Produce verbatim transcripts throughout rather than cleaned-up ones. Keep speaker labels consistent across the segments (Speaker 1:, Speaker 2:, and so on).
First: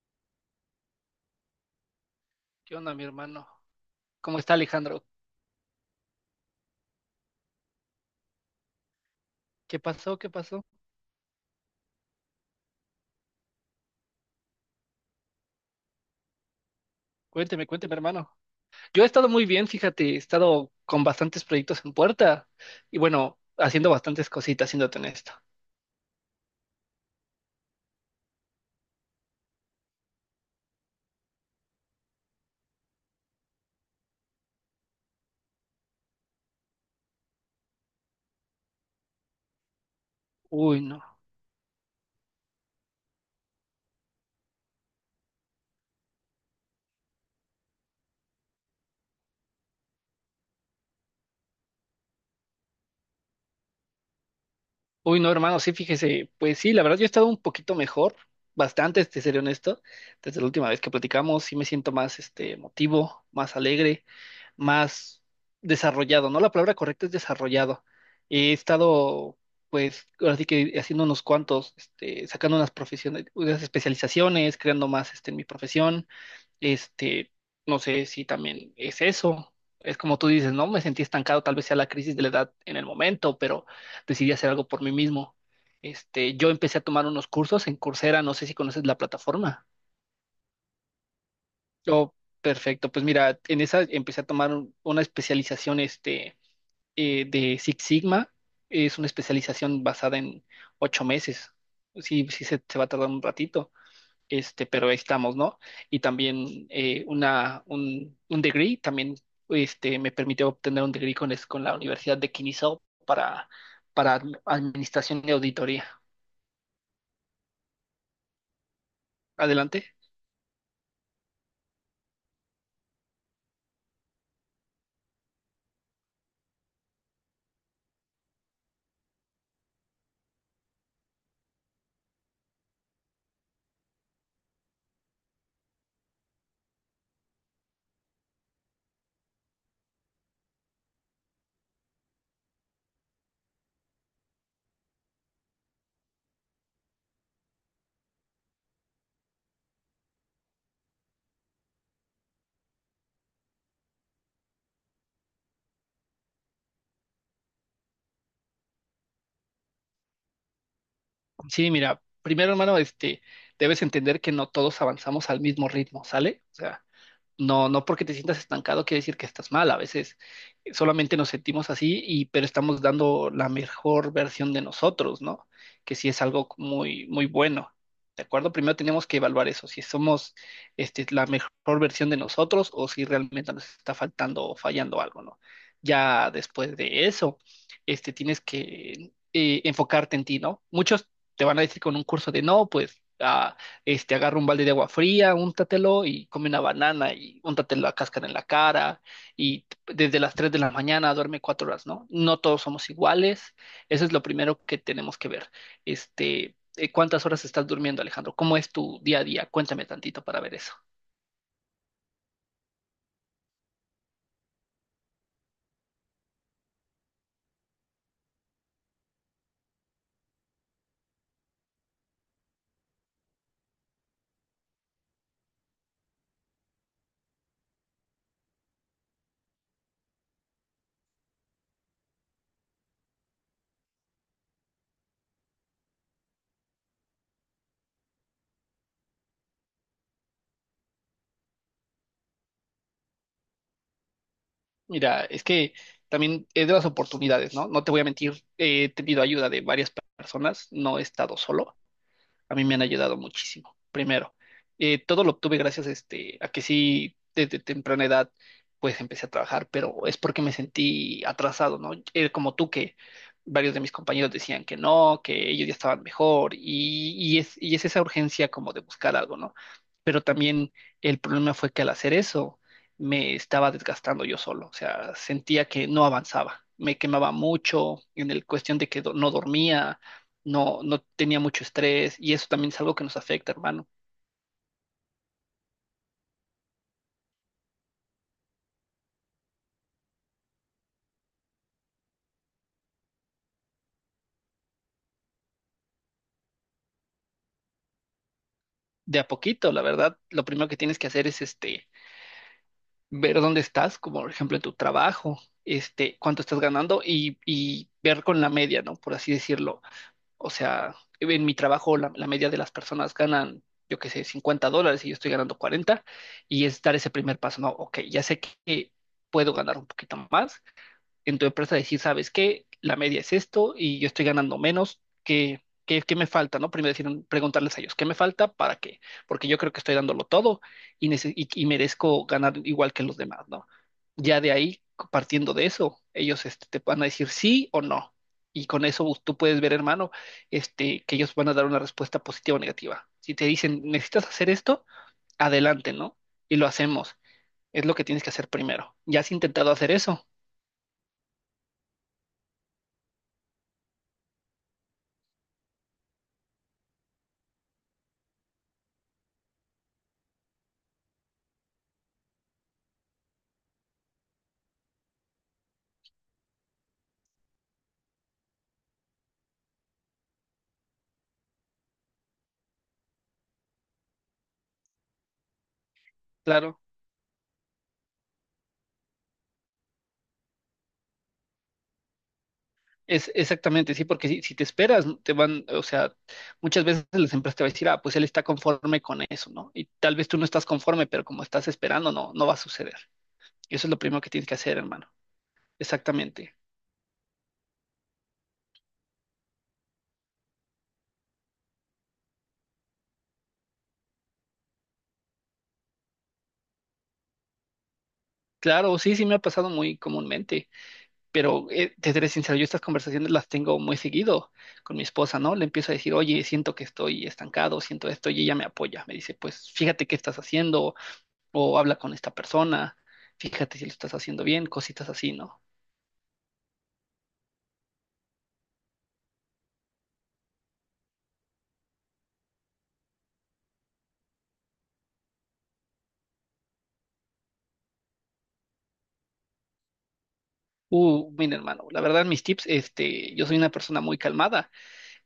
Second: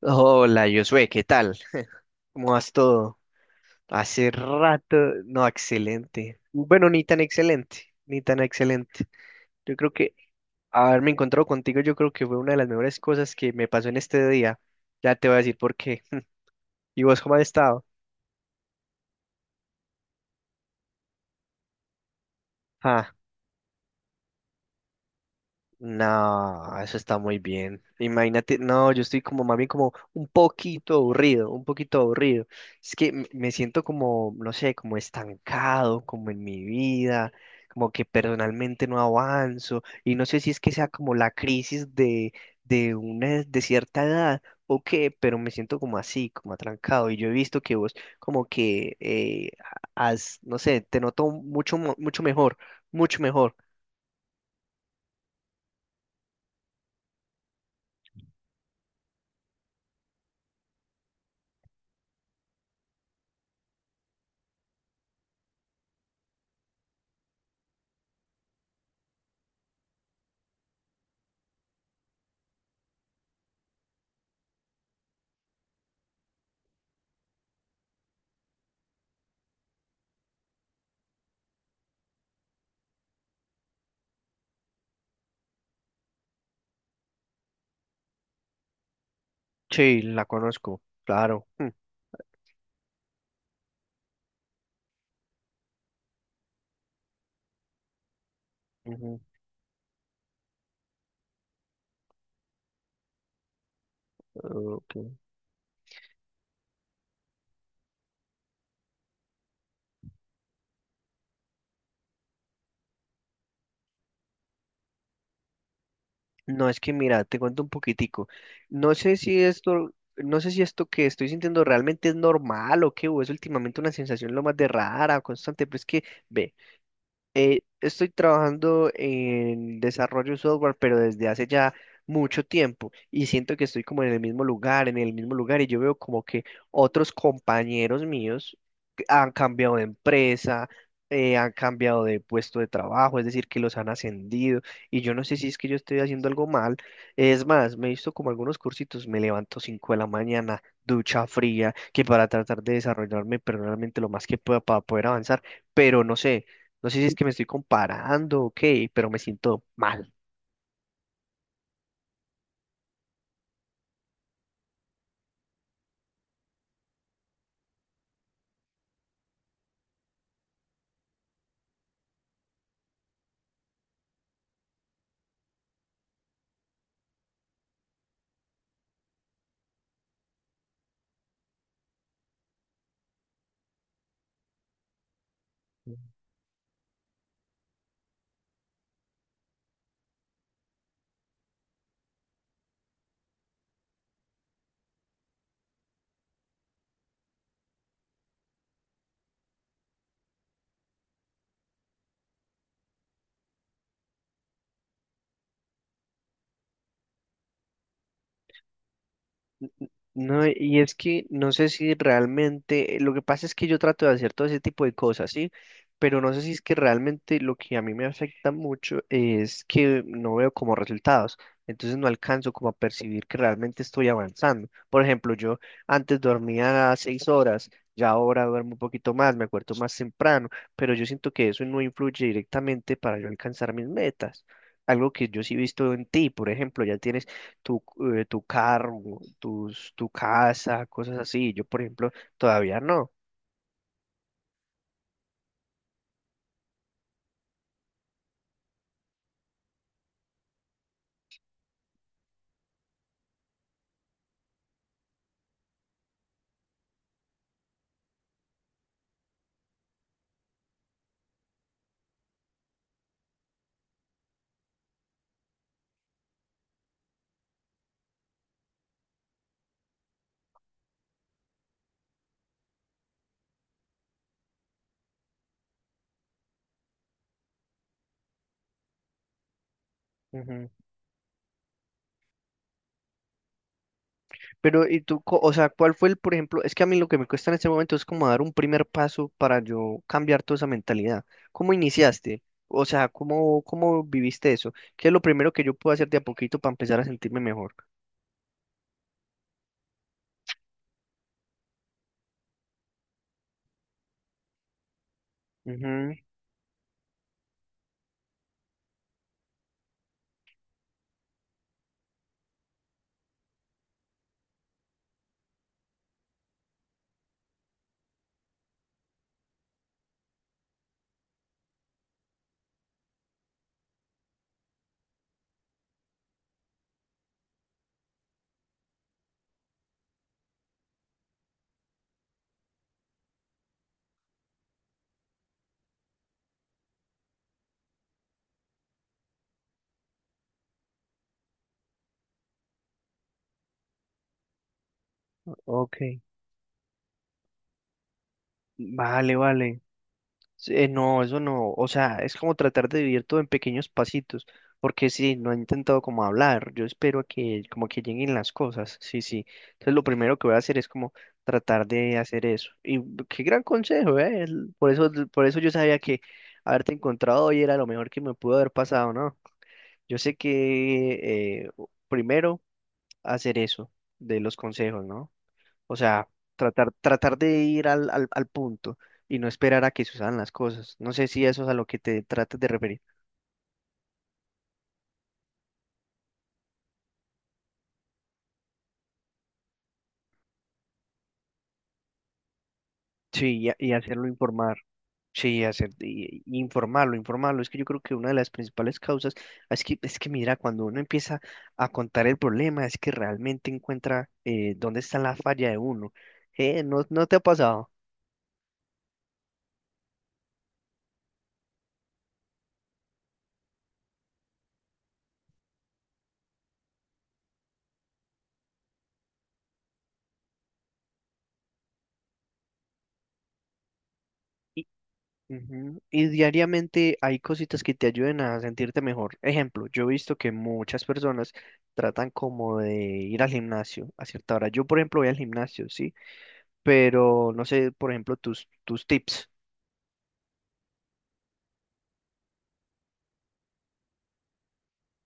Speaker 1: Hola, Josué, ¿qué tal? ¿Cómo vas
Speaker 2: ¿Qué onda, mi
Speaker 1: todo?
Speaker 2: hermano?
Speaker 1: Hace
Speaker 2: ¿Cómo está
Speaker 1: rato,
Speaker 2: Alejandro?
Speaker 1: no, excelente. Bueno, ni tan excelente, ni tan excelente. Yo
Speaker 2: ¿Qué
Speaker 1: creo que
Speaker 2: pasó? ¿Qué pasó?
Speaker 1: haberme encontrado contigo, yo creo que fue una de las mejores cosas que me pasó en este día. Ya te voy a decir por qué. ¿Y vos cómo has
Speaker 2: Cuénteme,
Speaker 1: estado?
Speaker 2: cuénteme, hermano. Yo he estado muy bien, fíjate, he estado con bastantes proyectos en puerta y
Speaker 1: Ah,
Speaker 2: bueno, haciendo bastantes cositas, siéndote honesto.
Speaker 1: no, eso está muy bien. Imagínate, no, yo estoy como más bien como un poquito aburrido, un poquito aburrido. Es que m- me siento como, no sé, como estancado, como en mi vida, como que personalmente no avanzo y no sé si es que
Speaker 2: Uy,
Speaker 1: sea
Speaker 2: no.
Speaker 1: como la crisis de, de una, de cierta edad o qué, pero me siento como así, como atrancado y yo he visto que vos como que eh, has, no sé, te noto mucho, mo- mucho mejor, mucho mejor.
Speaker 2: Uy, no, hermano, sí, fíjese. Pues sí, la verdad yo he estado un poquito mejor, bastante, te seré honesto. Desde la última vez que platicamos, sí me siento más, este, emotivo, más alegre. Más desarrollado, ¿no? La palabra correcta es desarrollado. He estado, pues, ahora sí que haciendo unos cuantos, este, sacando unas profesiones, unas especializaciones, creando más, este, en mi profesión. Este, no sé si también es eso. Es como tú dices, ¿no? Me sentí estancado, tal vez sea la crisis de la edad en el momento, pero decidí hacer algo por mí mismo. Este, yo empecé a tomar unos cursos en Coursera, no sé si conoces la plataforma.
Speaker 1: Sí, la conozco, claro. Mm,
Speaker 2: Oh, perfecto. Pues mira, en esa empecé a tomar un- una especialización, este, eh, de Six Sigma. Es una
Speaker 1: ujú,
Speaker 2: especialización basada en ocho meses. Sí, sí se, se va a tardar un ratito, este, pero ahí
Speaker 1: ok.
Speaker 2: estamos, ¿no? Y también eh, una, un, un degree, también este, me permitió obtener un degree con, es- con la Universidad de Kinizhau para, para admi- administración y auditoría.
Speaker 1: No, es que mira, te cuento un poquitico. No sé si esto,
Speaker 2: Adelante.
Speaker 1: no sé si esto que estoy sintiendo realmente es normal o qué, o es últimamente una sensación lo más de rara, constante, pero es que, ve. Eh, estoy trabajando en desarrollo de software, pero desde hace ya mucho tiempo y siento que estoy como en el mismo lugar, en el mismo lugar y yo veo como que otros compañeros míos que han cambiado de empresa, eh, han cambiado de puesto de trabajo, es decir, que los han ascendido y yo no sé si es que yo estoy haciendo algo mal. Es más, me he visto como algunos cursitos, me levanto cinco de la mañana, ducha fría, que para tratar de desarrollarme personalmente lo más que pueda para poder avanzar, pero no sé, no sé si es que me estoy comparando o qué, pero me siento mal.
Speaker 2: Sí, mira, primero, hermano, este, debes entender que no todos avanzamos al mismo ritmo, ¿sale? O sea, no, no porque te sientas estancado quiere decir que estás mal. A veces solamente nos sentimos así y pero estamos dando la mejor versión de nosotros, ¿no? Que sí es algo muy muy bueno. ¿De acuerdo? Primero tenemos que evaluar eso, si somos este, la mejor versión de nosotros o si realmente nos está faltando o fallando algo, ¿no? Ya después de eso, este, tienes que eh, enfocarte en ti, ¿no? Muchos te van a decir con un curso de no, pues ah, este, agarra un balde de agua fría, úntatelo y come una banana y úntatelo la cáscara en la cara y t- desde las tres de la mañana duerme cuatro horas, ¿no? No todos somos iguales, eso es lo primero que tenemos que ver. Este, eh, ¿cuántas horas estás durmiendo, Alejandro? ¿Cómo es tu día a día? Cuéntame tantito para
Speaker 1: No,
Speaker 2: ver eso.
Speaker 1: y es que no sé si realmente, eh, lo que pasa es que yo trato de hacer todo ese tipo de cosas, ¿sí? Pero no sé si es que realmente lo que a mí me afecta mucho es que no veo como resultados, entonces no alcanzo como a percibir que realmente estoy avanzando. Por ejemplo, yo antes dormía seis horas, ya ahora duermo un poquito más, me acuerdo más temprano, pero yo siento que eso no influye directamente para yo alcanzar mis metas. Algo que yo sí he visto en ti, por ejemplo, ya tienes tu, eh, tu carro, tus, tu casa, cosas así. Yo, por ejemplo, todavía no.
Speaker 2: Mira, es que también es de las oportunidades, ¿no? No te voy a mentir, he tenido ayuda de varias personas, no he estado solo, a mí me han ayudado muchísimo. Primero, eh, todo lo obtuve gracias este, a que sí, desde temprana edad, pues empecé a trabajar, pero es porque me sentí atrasado, ¿no? Eh, como tú, que varios de mis compañeros decían que no, que ellos ya estaban mejor, y, y es, y es esa urgencia como de buscar algo, ¿no? Pero también el problema fue que al hacer eso me estaba desgastando yo solo, o sea, sentía que no avanzaba, me quemaba mucho en el cuestión de que do- no dormía,
Speaker 1: Ujú.
Speaker 2: no, no tenía mucho estrés y eso también es algo que nos afecta, hermano.
Speaker 1: Pero, ¿y tú, co- o sea, cuál fue el, por ejemplo, es que a mí lo que me cuesta en este momento es como dar un primer paso para yo cambiar toda esa mentalidad. ¿Cómo iniciaste? O sea, ¿cómo, cómo viviste eso? ¿Qué es lo primero que yo puedo hacer de a poquito para empezar a sentirme mejor?
Speaker 2: De a poquito, la verdad, lo primero que tienes que hacer es este, ver dónde estás, como por ejemplo en tu trabajo,
Speaker 1: Ujú,
Speaker 2: este, cuánto estás ganando y, y ver con la media, ¿no? Por así decirlo. O sea, en mi trabajo la, la media de las personas ganan, yo qué sé, cincuenta dólares y yo estoy ganando cuarenta y es dar ese primer paso. No, ok, ya sé que puedo ganar un poquito más, en tu empresa decir, ¿sabes qué? La media es esto y yo estoy ganando menos, ¿qué, qué, qué me falta? ¿No? Primero decir, preguntarles a ellos, ¿qué me falta? ¿Para qué? Porque yo creo que estoy dándolo todo y, nece- y, y merezco ganar igual que los demás, ¿no? Ya de ahí, partiendo de eso, ellos este, te van a decir sí o no. Y con eso pues, tú puedes ver, hermano, este, que ellos van a dar una respuesta positiva o negativa. Si te dicen, necesitas hacer esto, adelante,
Speaker 1: ok.
Speaker 2: ¿no? Y lo hacemos. Es lo que tienes que hacer primero. ¿Ya has
Speaker 1: Vale,
Speaker 2: intentado
Speaker 1: vale.
Speaker 2: hacer eso?
Speaker 1: Sí, Eh, no, eso no, o sea, es como tratar de vivir todo en pequeños pasitos, porque sí, no he intentado como hablar, yo espero a que como que lleguen las cosas, sí, sí. Entonces lo primero que voy a hacer es como tratar de hacer eso. Y qué gran consejo, ¿eh? El- Por eso, por eso yo sabía que haberte encontrado hoy era lo mejor que me pudo haber pasado, ¿no? Yo sé que eh, primero hacer eso de los consejos, ¿no? O sea,
Speaker 2: Claro.
Speaker 1: tratar, tratar de ir al, al, al punto y no esperar a que sucedan las cosas. No sé si eso es a lo que te tratas de referir.
Speaker 2: Es exactamente, sí, porque si, si te esperas, te van, o sea, muchas veces las empresas te van a decir, ah, pues él está conforme con eso, ¿no? Y tal vez tú no estás conforme, pero como estás esperando, no, no va a suceder.
Speaker 1: Sí, y,
Speaker 2: Y
Speaker 1: ha-
Speaker 2: eso es
Speaker 1: y
Speaker 2: lo primero
Speaker 1: hacerlo
Speaker 2: que tienes que hacer,
Speaker 1: informar.
Speaker 2: hermano.
Speaker 1: Sí, hacer, y-
Speaker 2: Exactamente.
Speaker 1: y informarlo, informarlo. Es que yo creo que una de las principales causas es que, es que, mira, cuando uno empieza a contar el problema, es que realmente encuentra eh, dónde está la falla de uno. Eh, ¿no, ¿no te ha pasado?
Speaker 2: Claro, sí, sí me ha pasado muy comúnmente, pero eh, te seré sincero, yo estas conversaciones las tengo muy seguido con mi esposa, ¿no? Le empiezo a decir, oye, siento que estoy estancado, siento esto, y ella me apoya, me dice, pues fíjate qué estás haciendo, o habla con esta persona, fíjate si lo estás haciendo bien, cositas así, ¿no?
Speaker 1: Ujú. Y diariamente hay cositas que te ayuden a sentirte mejor. Ejemplo, yo he visto que muchas personas tratan como de ir al gimnasio a cierta hora. Yo, por ejemplo, voy al gimnasio, sí, pero no sé, por ejemplo, tus, tus tips.
Speaker 2: Uh, mira, hermano, la verdad, mis tips, este, yo soy una persona muy calmada.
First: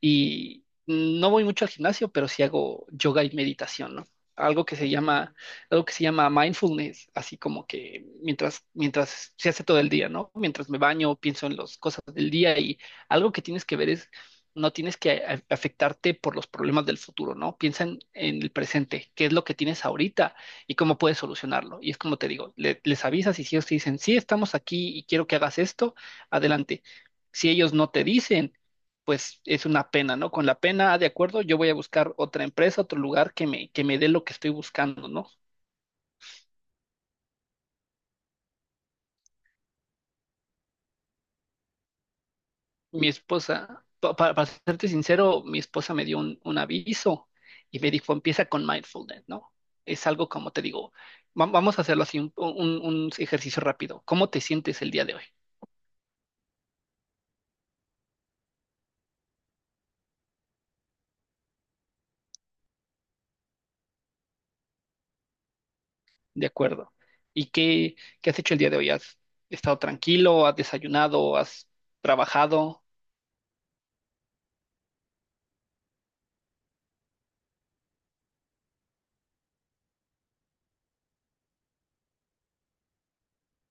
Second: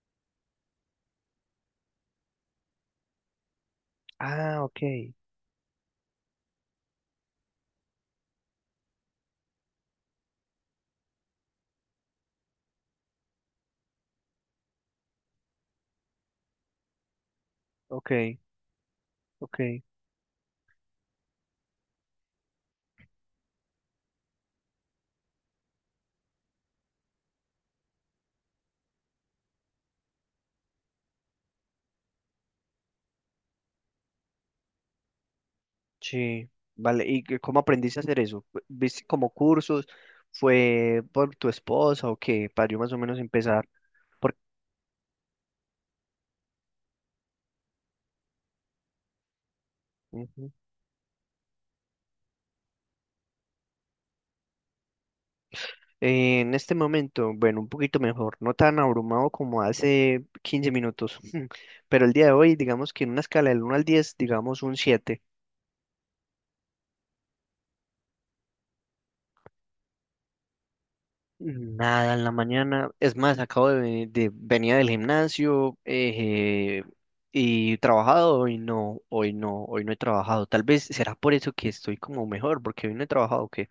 Speaker 2: Y no voy mucho al gimnasio, pero sí hago yoga y meditación, ¿no?
Speaker 1: Ah,
Speaker 2: Algo que
Speaker 1: ok,
Speaker 2: se llama, algo que se llama mindfulness, así como que mientras, mientras se hace todo el día, ¿no? Mientras me baño, pienso en las cosas del día y algo que tienes que ver es, no tienes que a- afectarte por los problemas del futuro, ¿no? Piensa en,
Speaker 1: ok,
Speaker 2: en el presente, qué es lo que
Speaker 1: ok,
Speaker 2: tienes ahorita y cómo puedes solucionarlo. Y es como te digo, le- les avisas y si ellos te dicen, sí, estamos aquí y quiero que hagas esto, adelante. Si ellos no te dicen, pues es una pena, ¿no? Con la pena, ah, de acuerdo, yo voy a buscar otra empresa, otro lugar que me, que me dé lo que estoy buscando, ¿no?
Speaker 1: sí, vale. ¿Y qué- cómo aprendiste a hacer eso? Fu- ¿Viste como cursos? ¿Fue por tu esposa o qué? Para yo más o
Speaker 2: Mi
Speaker 1: menos empezar.
Speaker 2: esposa, pa- pa-
Speaker 1: Por.
Speaker 2: para, serte sincero, mi esposa me dio un, un aviso y me dijo, empieza con mindfulness, ¿no? Es algo como te digo, va- vamos a hacerlo así, un, un- un ejercicio rápido. ¿Cómo te sientes el día de hoy?
Speaker 1: Eh, en este momento, bueno, un poquito mejor, no tan abrumado como hace quince minutos, pero el día de hoy, digamos que en una escala del uno al diez, digamos un siete.
Speaker 2: De acuerdo. ¿Y qué, qué has hecho el día de hoy? ¿Has estado tranquilo? ¿Has desayunado? ¿Has
Speaker 1: Nada en la
Speaker 2: trabajado?
Speaker 1: mañana, es más, acabo de, venir- de venía del gimnasio eh, y trabajado, hoy no, hoy no, hoy no he trabajado. Tal vez será por eso que estoy como mejor, porque hoy no he trabajado. ¿Qué?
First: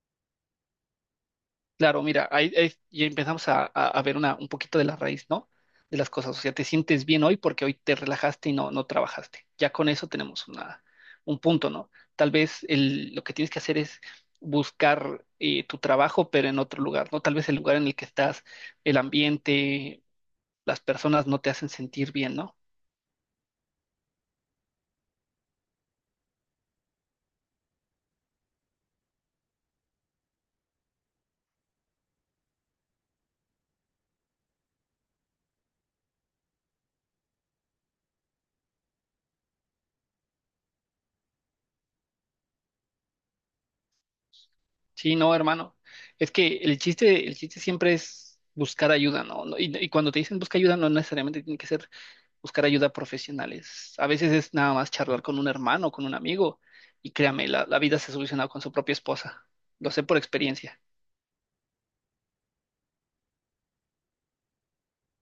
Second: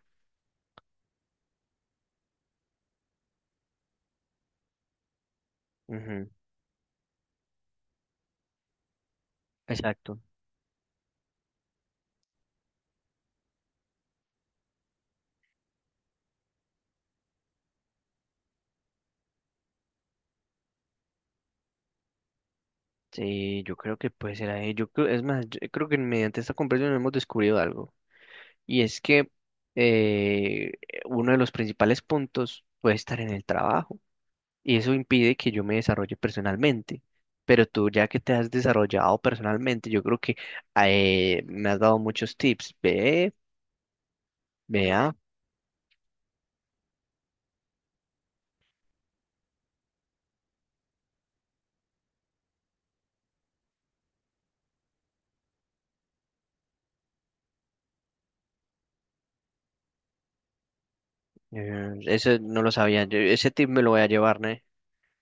Speaker 2: Claro, mira, ahí, ahí ya empezamos a, a- a ver una, un poquito de la raíz, ¿no? De las
Speaker 1: Que.
Speaker 2: cosas. O sea, te sientes bien hoy porque hoy te relajaste y no, no trabajaste. Ya con eso
Speaker 1: Exacto.
Speaker 2: tenemos una, un punto, ¿no? Tal vez el, lo que tienes que hacer es buscar eh, tu trabajo, pero en otro lugar, ¿no? Tal vez el lugar en el que estás, el ambiente, las personas no te hacen sentir bien, ¿no?
Speaker 1: Sí, yo creo que puede ser ahí. Yo creo, es más, yo creo que mediante esta conversación hemos descubierto algo. Y es que eh, uno de los principales puntos puede estar en el trabajo y eso impide que yo me desarrolle personalmente. Pero tú ya que te has desarrollado personalmente, yo creo que eh, me has dado muchos tips. Ve, vea,
Speaker 2: Sí, no, hermano. Es que el chiste, el chiste siempre es buscar ayuda, ¿no? No. Y, y cuando te dicen busca ayuda, no necesariamente tiene que ser buscar ayuda profesionales. A veces es nada más charlar con un hermano, con un amigo, y créame, la, la vida se soluciona con su propia esposa. Lo sé por experiencia.
Speaker 1: eh, ese no lo sabía. Yo- ese tip me lo voy a llevar, ¿no?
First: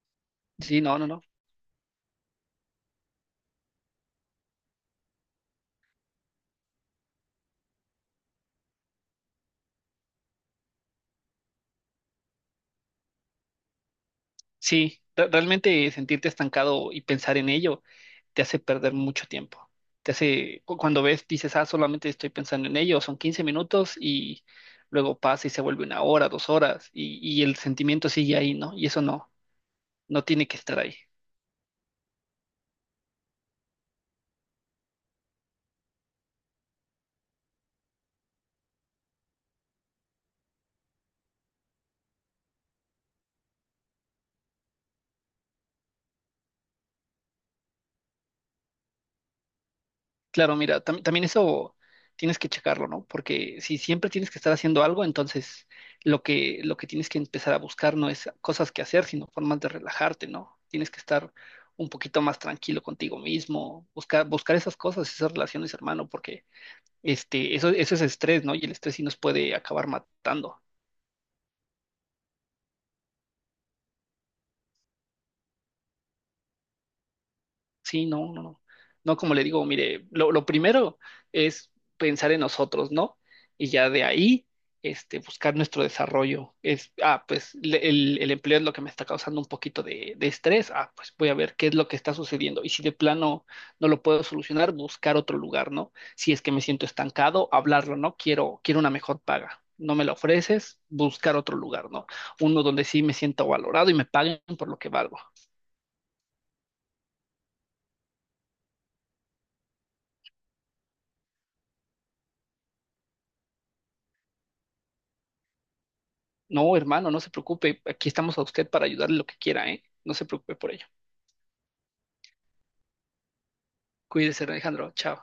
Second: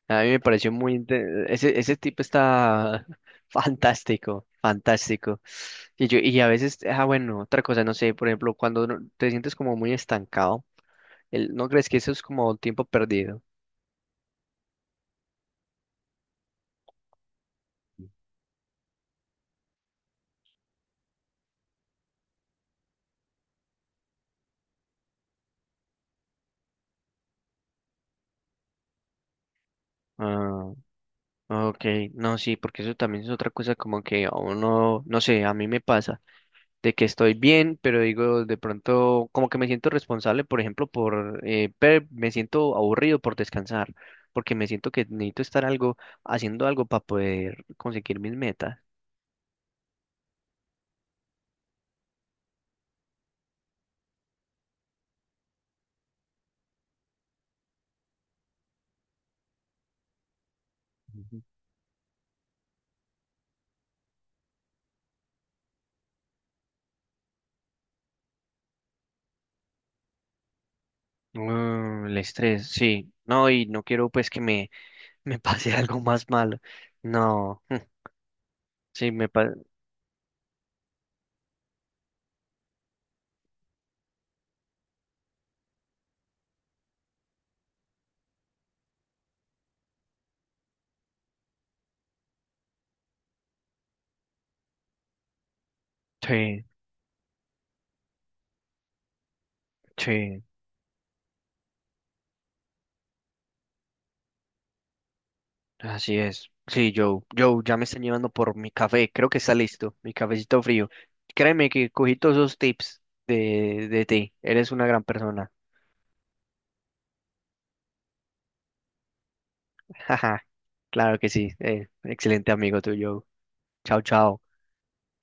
Speaker 1: A mí me pareció
Speaker 2: Sí,
Speaker 1: muy...
Speaker 2: no, no, no.
Speaker 1: inte- Ese, ese tip está fantástico, fantástico. Y, yo, y a veces, ah, bueno, otra cosa, no sé, por ejemplo, cuando uno- te sientes como muy estancado. El- ¿no crees que eso es como tiempo perdido?
Speaker 2: Sí, re- realmente sentirte estancado y pensar en ello te hace perder mucho tiempo. Te hace, cu- cuando ves, dices, ah, solamente estoy pensando en ello, son quince minutos y luego pasa y se vuelve una hora, dos horas, y, y el sentimiento sigue ahí, ¿no? Y eso no, no tiene que
Speaker 1: Ah,
Speaker 2: estar ahí.
Speaker 1: ok, no, sí, porque eso también es otra cosa como que a uno, no sé, a mí me pasa de que estoy bien, pero digo, de pronto como que me siento responsable, por ejemplo, por, eh, pe- me siento aburrido por descansar, porque me siento que necesito estar algo, haciendo algo para poder conseguir mis metas.
Speaker 2: Claro, mira, tam- también eso tienes que checarlo, ¿no? Porque si siempre tienes que estar haciendo algo, entonces lo que, lo que tienes que empezar a buscar no es cosas que hacer, sino formas de relajarte, ¿no? Tienes que estar
Speaker 1: Ujú.
Speaker 2: un poquito más tranquilo contigo mismo, buscar, buscar esas cosas, esas relaciones, hermano, porque este, eso, eso es estrés, ¿no? Y el estrés sí nos puede acabar matando.
Speaker 1: Mm, el estrés, sí. No, y no quiero pues que me, me pase algo más malo. No,
Speaker 2: Sí, no, no, no.
Speaker 1: sí,
Speaker 2: No,
Speaker 1: me
Speaker 2: como le
Speaker 1: pasa.
Speaker 2: digo, mire, lo, lo primero es pensar en nosotros, ¿no? Y ya de ahí, este, buscar nuestro desarrollo. Es, ah, pues le- el, el empleo es lo que me está causando un poquito de, de estrés. Ah, pues voy a ver qué es lo que está sucediendo. Y si de plano no lo puedo solucionar, buscar otro lugar, ¿no? Si es que me
Speaker 1: Sí,
Speaker 2: siento estancado, hablarlo, ¿no? Quiero, quiero una mejor paga. No me la
Speaker 1: sí.
Speaker 2: ofreces, buscar otro lugar, ¿no? Uno donde sí me siento valorado y me paguen por lo que valgo.
Speaker 1: Así es. Sí, Joe. Joe, ya me están llevando por mi café. Creo que está listo. Mi cafecito frío. Créeme que cogí todos esos tips de, de ti. Eres una gran persona.
Speaker 2: No, hermano, no se preocupe. Aquí estamos a usted para ayudarle lo que quiera, ¿eh? No se
Speaker 1: Jaja.
Speaker 2: preocupe por ello.
Speaker 1: Claro que sí. Eh, excelente amigo tuyo. Chao, chao.
Speaker 2: Cuídese, Alejandro. Chao.